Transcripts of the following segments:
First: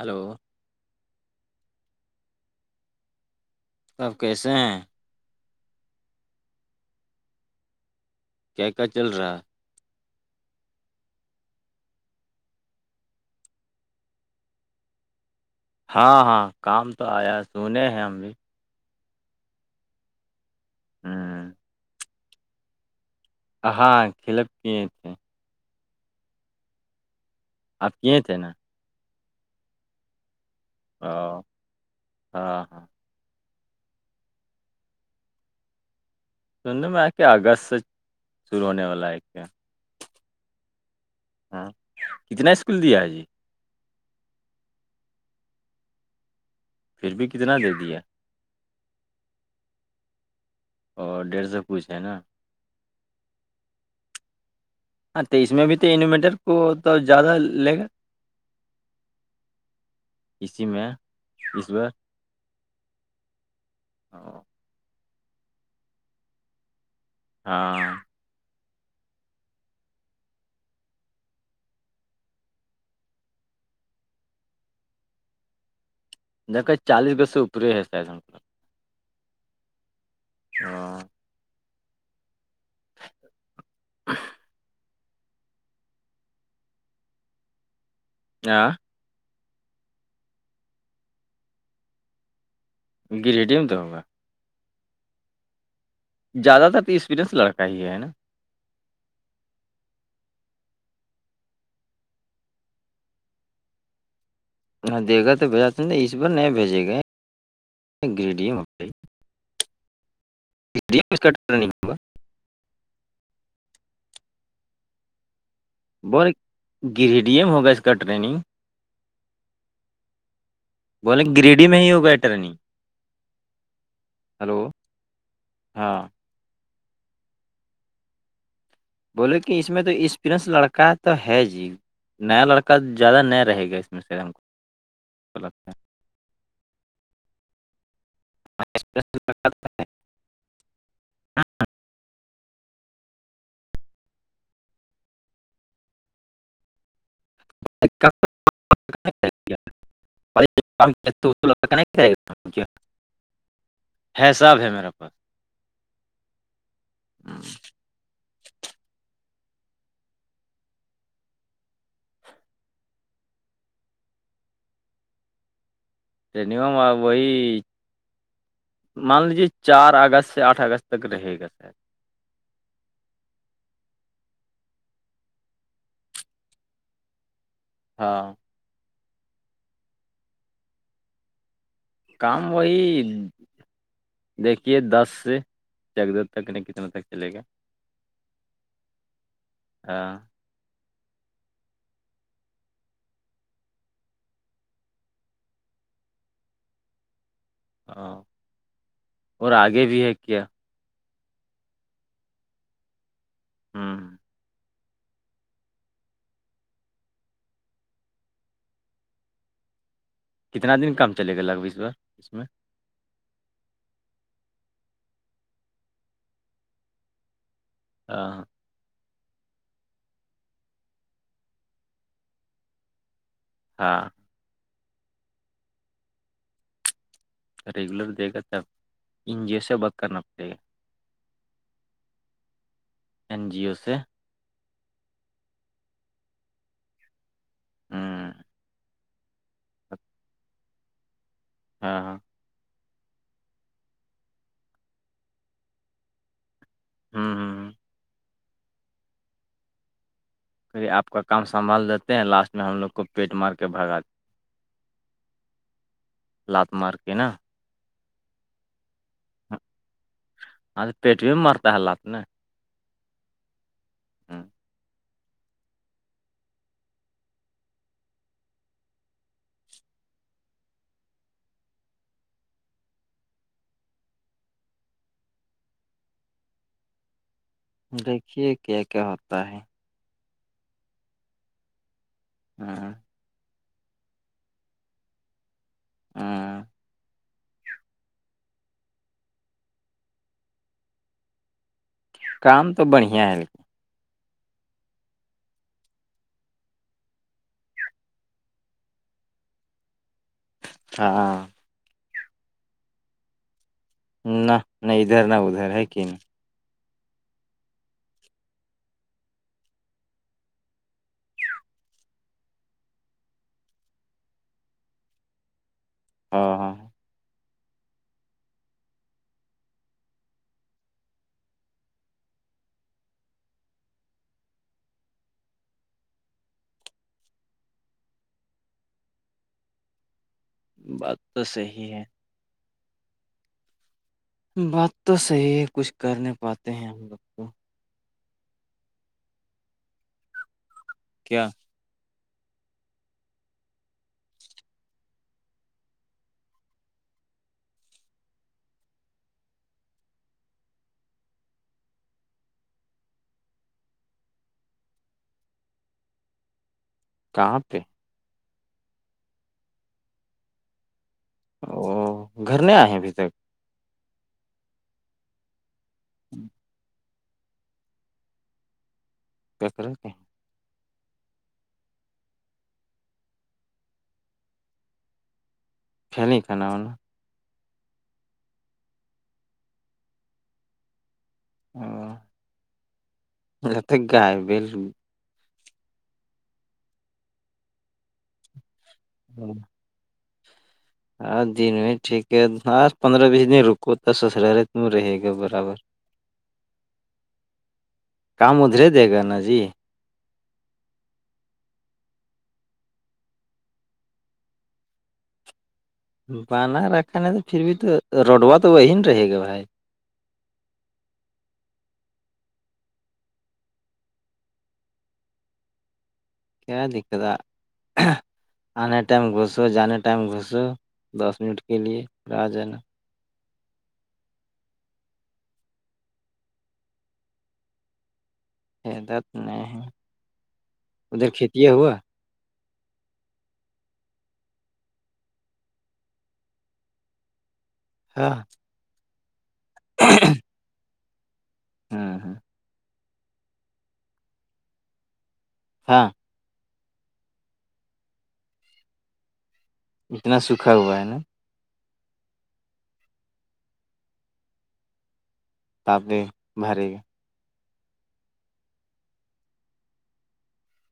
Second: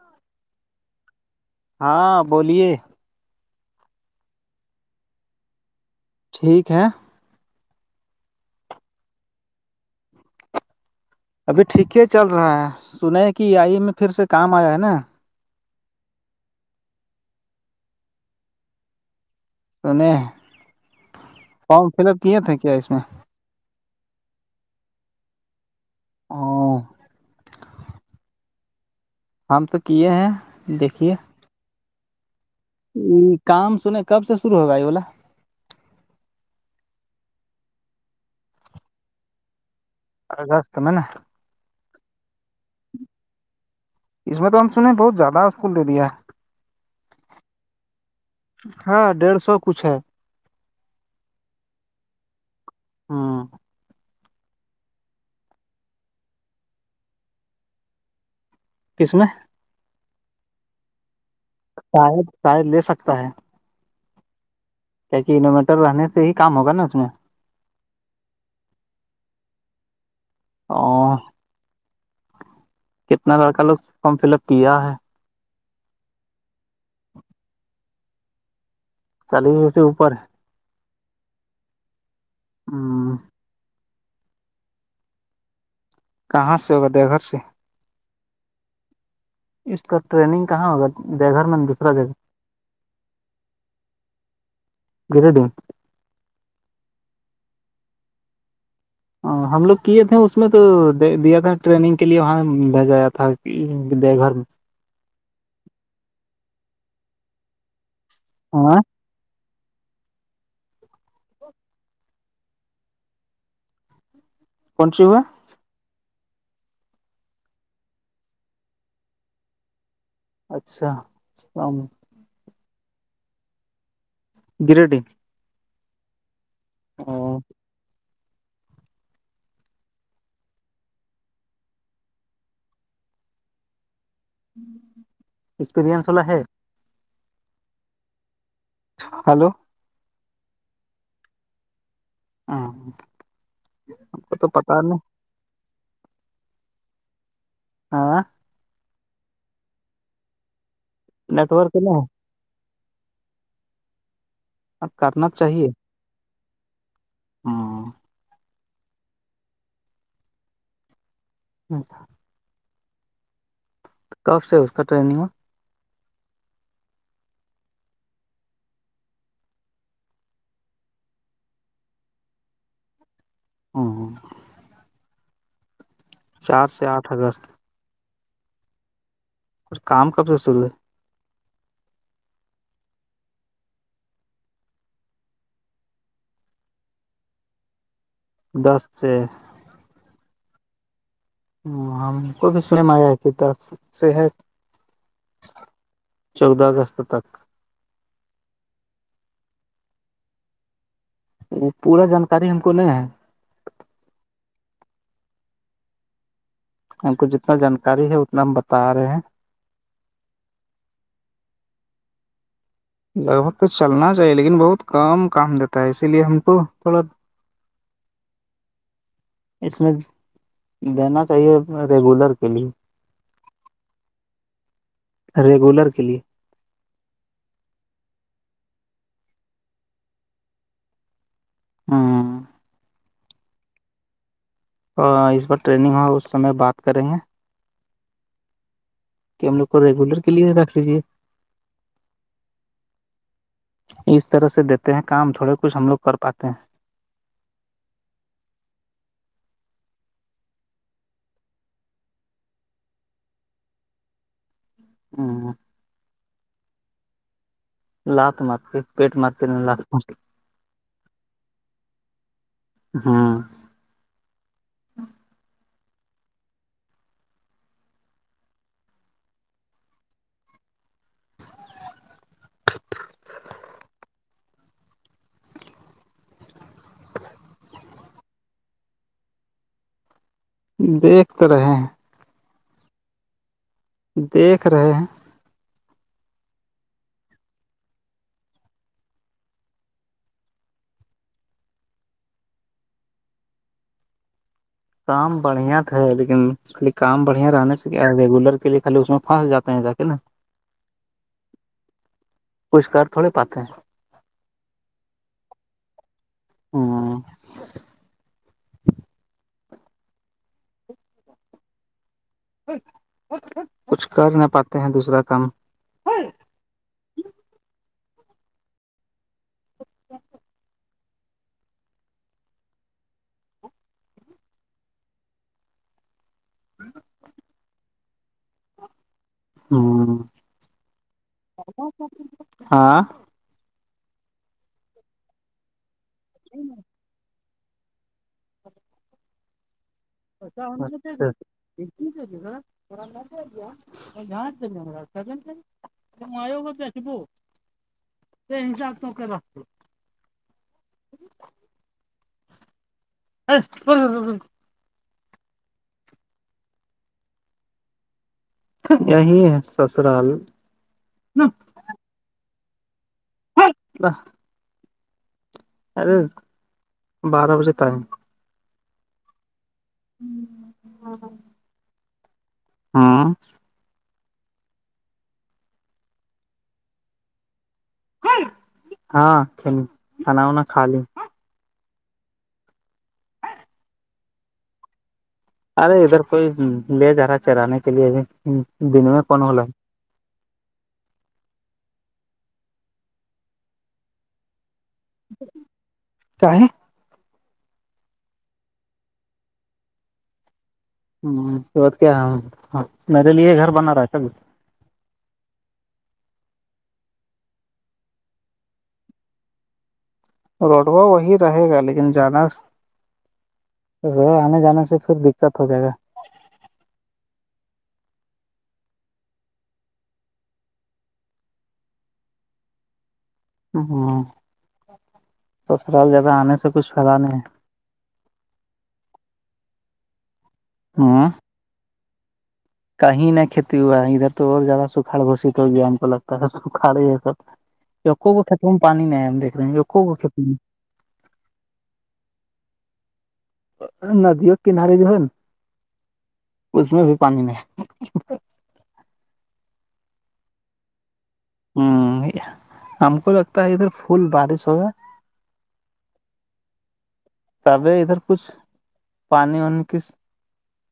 hello ہاں بولیے سب کیسے ہیں ٹھیک ہے کیا کیا چل رہا ہے ابھی ٹھیک ہی چل رہا ہے سن ہے کہ آئی میں پھر سے کام آیا ہے نا ہاں ہاں کام تو آیا سنے ہیں ہم بھی تونے ہ فارم فل اپ کیے تھے کیا اس میں ہاں کلک کی تھے ہاں آپ کیے تھے نا ہم تو کیے ہیں او دیکھیے ہاں ہاں یہ کام سنے کب سے شرو ہوگا یہ بولا سننے میں کہ اگست سے شروع ہونے والا ہے کیا اگست میں نا ہاں کتنا اسکول دیا ہے جی اس میں تو ہم سننے بہت زیادہ اسکول دیا ہے پھر بھی کتنا دے دیا ہاں ڈیڑھ سو کچھ ہے اور ڈیڑھ سو کچھ ہے نا [inaudible] ہاں توس میں بھی تو انوویٹر کو تو زیادہ لے گا کس میں اسی میں اس بار شاید شاید لے سکتا ہے [inaudible] کیا کہ انویٹر رہنے سے ہی کام ہوگا نا اس میں ہاں [unintelligible] کتنا لڑ کا لوگ فارم فل اپ کیا ہے جب کا چالیس گز سےوپر ہی ہے س ہے س چالیس سے اوپر ہاں ہاں [inaudible] کہاں سے ہوگا دیا گھر سے ہاں اس کا ٹریننگ کہاں ہوگا بے گھر میں دوسرا جگہ گرییڈیم تو ہوگا گر دن زیادہ تر تو ایکسپریئنس لڑکا ہی ہے نا ہم لوگ کیے تھے اس میں تو دیا تھا ٹریننگ کے لیے وہاں بھیجایا تھا دیو گھر دے گا تو بھیجا تو نہیں اس بار نہیں بھیجے گئے گڈیم ہاں کٹ کر کون سی ہو ہے بولے گریڈی ایم ہوگا اس کا ٹریننگ اچھا بولے گریڈی میں ہی ہو گئےٹرنی ہلو گریڈنگ ہاں ا [unintelligible] بولے کہ اس میں تو ایکسپرینس لڑکا تو ہے جی نیا لڑکا زیادہ نیا رہے گا اس میں سےم کو لگتا ہے ایکسپرینس واللا ہے [inaudible] ہلو ہاں ہم کو تو پتا نہیں ہاں ل س نیٹ ورک نہیں کیا ح صااب ہے اب پاس کرنا چاہیے ہاں اچ کب سے اس کا ٹریگ ٹرینگ میں وہی مان لیجے چار اگست سے آٹھ اگست تک رہے گا سر ہاں ہ چار سے آٹھ ہزار ہاں اچھ کام کب سے س کام وہی دیکھیے دس سے چیک د تک نہیں کتنا تک چلے گا دس سے ہاں ہ ہم کو بھی سنے میں م آیا ہے کہ د سے ہے چودہ اگست تک ہاں اور آگے بھی ہے کیا وہ پورا جانکاری ہم کو لے ہے ہوں ہم کو جتنا جانکاری ہے اتنا ہم بتا رہے ہیں کتنا دن کم چلے گا لگو اس ب اس میں لگ بھگ تو چلنا چاہیے لیکن بہت کم کام دیتا ہے اسی لیے ہم کو تھوڑا ہاں اس میں دینا چاہیے ریگولر کے لیے ہاں ریگولر کے لیے ریگولر دیکھا تب ان جیسے بک کرنا پڑے گا ہاں این جی او سے اور اس بار ٹریننگ ہو اس سمے بات کر رہے ہیں ہوں کہ ہم لوگ کو ریگولر کے لیے رکھ لیجیے ہاں ہاں اس طرح سے دیتے ہیں کام تھوڑے کچھ ہم لوگ کر پاتے ہیں ہوں ہوں ہوں پی آپ کا کام سنبھال دیتے ہیں لاسٹ میں ہم لوگ کو پیٹ مار کے بھگا ہوں لات مارک ن لااتھ مارتی پیٹ مارتی ن لاات م ہاں تو پیٹ بھی مرتا ہے حالات نے ہاں ہاں دیکھیے کیا کیا ہوتا ہے دیکھ تو رہے ہاں ہ دیکھ رہے ہیں ہاں کام تو بڑھیا ہے کام بڑھیا تھا لیکن خالی کام بڑھیا رہنے سے کیا ریگولر کے لیے خالی اس میں پاس جاتے ہیں جا کے نا ہاں پسکار تھوڑے پاتے ہیں نہ نہیں ادھر نہ ادھر ہے کہ نہیں ہاں کچھ کر نہ پاتے ہیں دوسرا کام ہاں ہاں [inaudible] ہمم ہمم بات تو صحیح ہے ہاں بات تو صحیح ہے کچھ کر نہیں پاتے ہیں ہم لوگ کو سا ہو کیا [inaudible] آوگ بیچبو یہ حساب توک رکھتے [inaudible] کہاں پہ یہی ہے سسرال او گھر نہیں آئے ہیں ابھی تک [unintelligible] ارے بارہ بجے ٹائم [unintelligible] ہ ہاں ہاں فیملی کر ان ہاں کلی کھانا وانا کھا ل ا جتے گائے بیل ارے ادھر کوئی لے جا رہا ہے چرانے کے لیے ا دن میں کون ہو رہ ہے ہاں دن میں ٹھیک ہے ہ پندرہ بیس دن رکو تو سسرالے تم رہے گا برابر کیا ہے کام ادھرے دے گا نا جی ہت کیا ہے میرے لیے گھر بنا رہا ہے سب بنا رکھا نہیں تو پھر بھی تو روڈوا تو وہی ن رہے گا بھائی روڈوا وہی رہے گا لیکن جیادہ رو آنے جانے سے پھر دقت ہو جائے گا کیا دقتا آنے ٹائم گھسو جانے ٹائم گھسو دس منٹ کے لیے پھر آ جانا ہاں سسر جدا آنے سے کچھ پد نہیں ہے حدت نہیں ہے ہے ہ ادھر کھیت ہوا کہیں نہ کھیتی ہوا ہے ادھر تو اور زیادہ سکھاڑ گوشت ہو گیا ہے ہم کو لگتا ہے سکھاڑ یہ سب ہاں جوکو کو کھیتوں میں پانی نہیں ہے ہم دیکھے ہیں جوو کو کتوں میں ہاں ہاں ندی اور کنارے جو ہے نا ہاں اس میں بھی پانی نہیں اتنا سوکھا ہوا ہے نا ہ ہم کو لگتا ہے ادھر پھول بارش ہو جا تپ نے بھرے گ تبھی ادھر کچھ پانی وانی کی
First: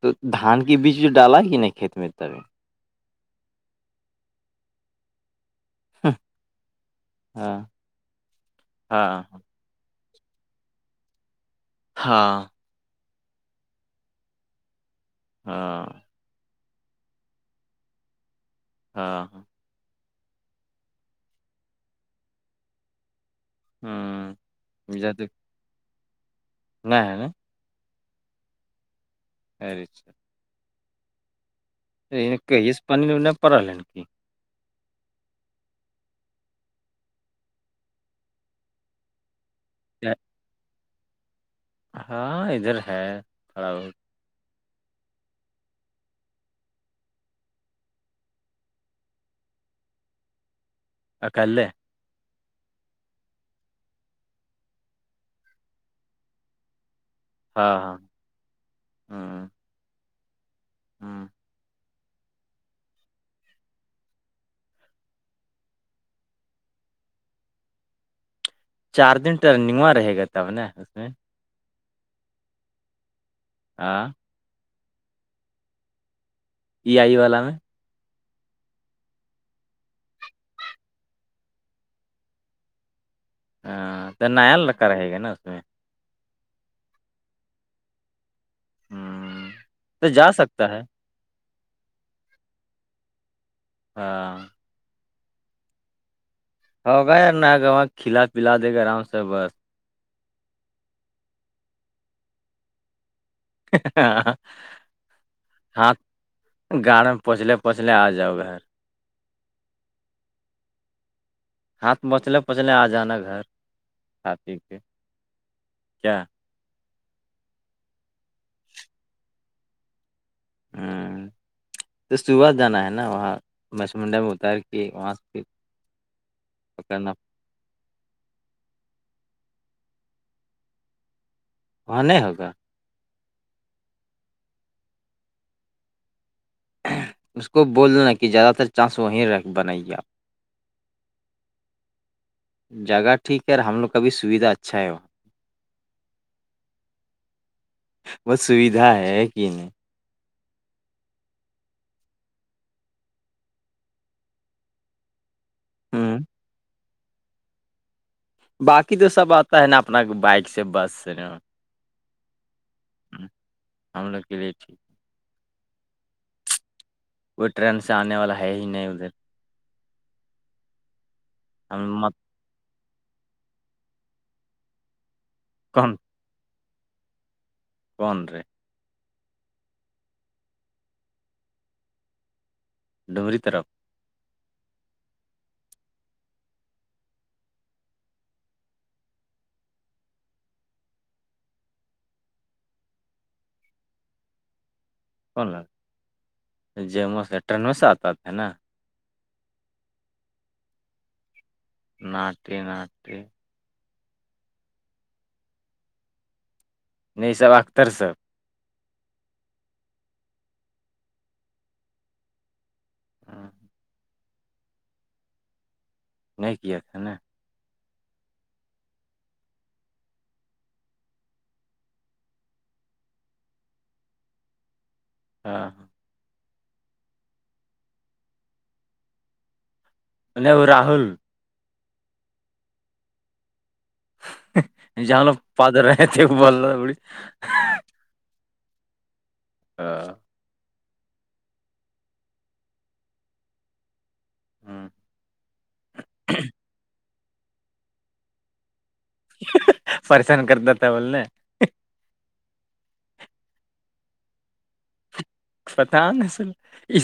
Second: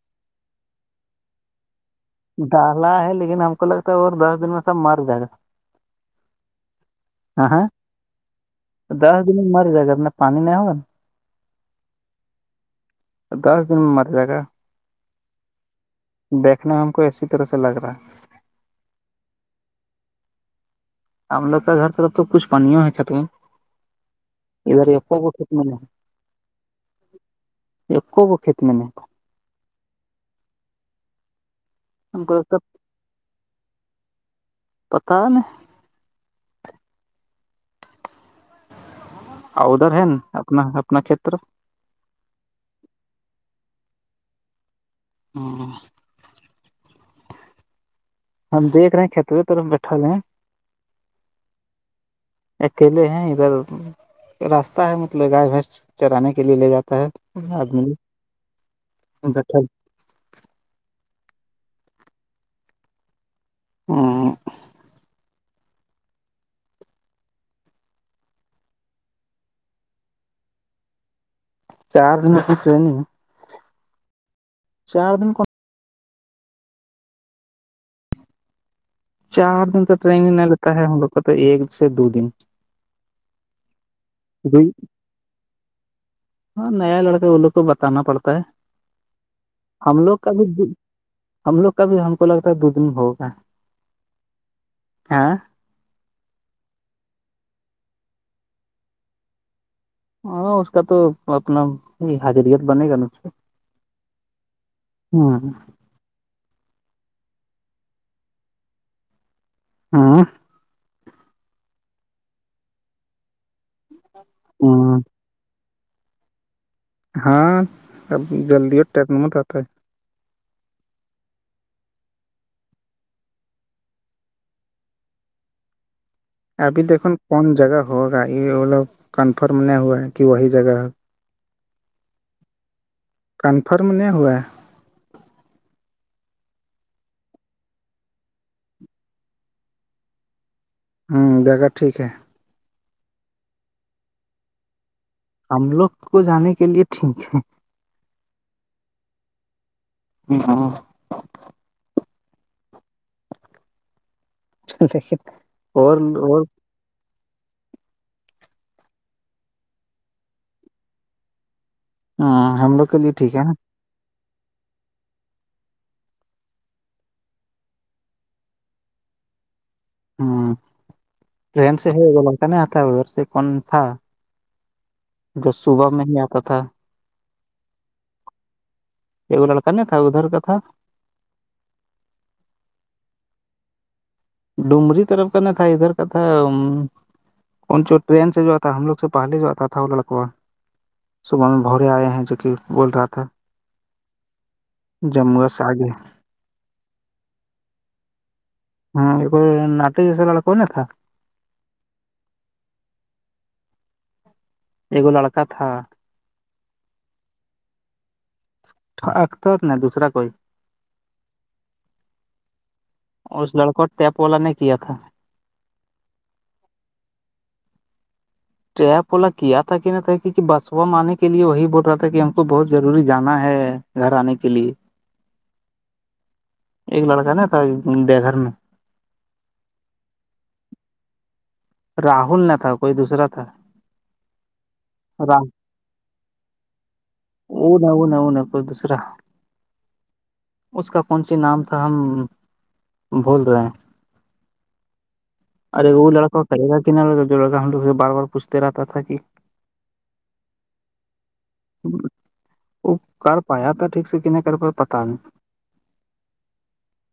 تو دھان کے بیج جو ڈالا ہی نہیں کھیت میں تک ڈہلہ ہے لیکن ہم کو لگتا ہے وہ دس دن میں سب مر جائے گا ہاں ہ دس ہاں دن میں مری جائے گا اپ پانی نہیںا ہوگا ہاں دس دن میں مر جائے گا ہاں دیکنے میں ہم کو اسسی طرح سے لگ رہا ہے ہاں ہاں ہم لوگ کا گھر طرف تو کچھ پانیوں ہے کھٹ میں ہوں ادھر اپ جد کو کھنے ہے نہیں ہے ن ایک ب کتنےم خیری اچا ہم کو کہیے سے پانی نہیں پڑا ہے کہ پتا ہے میں ا ادھر ہے ن اپنا اپنا کھیتر ہاں ادھر ہے کڑا بت [unintelligible] ہم دیک رہے ہیں کتو توور ہم میں بیٹھا رہے ہیں اکل اکیلے ہیں ادھر راستہ ہے مطلب گائے بھینس چرانے کے لیے لے جاتا ہے ہاں آدمی ہاں بیھا ہاں ہاں چار دن ٹرنگواں رہے گا تب نا اس میں چار دن پچ نہیں آاں چار دن کو ای آئی والا میں چار دن تو ٹرین نہیں لیتا ہے ہم لوگ کا تو ایک سے دو دن ہاں تو نیا لڑکا رہے گا نا اس میں ہاں نیا لڑکا وہ لوگ کو بتانا پڑتا ہے ہوں ہم تو لوگ کا جا بھیھی سکتا ہے ہم لوگ کا بھی ہم کو لگتا ہے دو دن ہوگا ہاں ہاں ہوگا یار نہ آگر وہاں کھلا پلا دے گا آرام سے بس ہاں اس کا تو اپنا ہی حاضریت بنے گا نجھ سے ہاں ہاں گاڑ میں پہنچلے پونچلے آ جاؤ گھر ہاں ہاتھ پچلے پچلے آ جانا گھر کھ پی کے ہ کیا ہاں اب جلدی اور ٹرن مت آتا ہے [inaudible] ہوں [inaudible] تو صبح جانا ہے نا وہاں مسمنڈا میں اتار کے وہاں سے پھر ابھی دیکو پکڑنا کون جگہ ہوگا یہ وہ لو کنفرم نہیں ہوا ہے کہ وہی جگہ ہےگ پنے ہوگا کنفرم نہیں ہوا اس کو بولنا کہ زیادہ تر چانس وہیں رہ بنائی گے آپ ہوں د گا ٹھیک ہے جگہ ٹھیک ہے اور ہم لوگ کا بھی سویدھا اچھا ہے وہ ہم لوگ کو جانے کے لیے ٹھیک ہے بس سویدھا ہے کہ نہیں ہ ہاں [unintelligible] دیک اور ہ اور باقی تو سب آتا ہے نا اپنا بائک سے بس سے نا ہوں ہم لوگ کے لیے ہوں، ٹھیک ہے نا ہم لوگ رہےٹھی کوئی ٹرین سے آنے والا ہے ہی نہیں ادھر ہ ن ہم سے ہے مت لڑک نہیں آتا ادھر سے کون تھا [unintelligible] جب صبح کون میں ہی آتا تھا فون رہ ایک وہ لڑکا نہیں تھا ادھر کا تھا ڈومری طرف ڈومری طرف کا نہیں تھا ادھر کا تھا ان جو ٹرین سے جو آ تھا ہم لوگ سے پہلے جو آتا تھا وہ لڑکوا صبح میں بھورے آئے ہیں جو کہ بول رہا تھا جموعہ سے آگے جی مو ٹرین میں سے آتا تھاے نا ہوں ناٹک جیسے لڑا کو نا تھا ناٹ ناٹٹی ایکگو لڑکا تھا نہیں سب اختر سب اختر ن دوسرا کوئی اس ہاں، لڑکوں ٹیپولا نے کیا تھا نہیں کیا تھا ن ٹریپ والا کیا تھا کہ نہ تھا کیکہ بس و م آنے کے لیے وہی بول رہا تھا کہ ہم کو بہت ضروری جانا ہے گھر آنے کے لیے ہاں ہاں ایک لڑکا نا تھا بے گھر میں نہیں وہ راہل راہل نہ تھا کوئی دوسرا تھا جہاں ر لوگ ا پاد رہے تھے وہ بول رہا بڑی ن ا ن ا ن کوئی دوسرا [unintelligible] ہاں [unintelligible] اس کا کون سی نام تھا ہم بول رہے ہیں ہوں، ارے وہ لڑکا کرے گا کہ نہ جو لڑکا ہم لوگ سے بار بار پوچھتے رہتا تھا کہ پریشان کر دی تھا بولنے وہ کر پایا تھا ٹھیک سے کہ نہیں کر پا پتا نہیں پتاہ نصل اس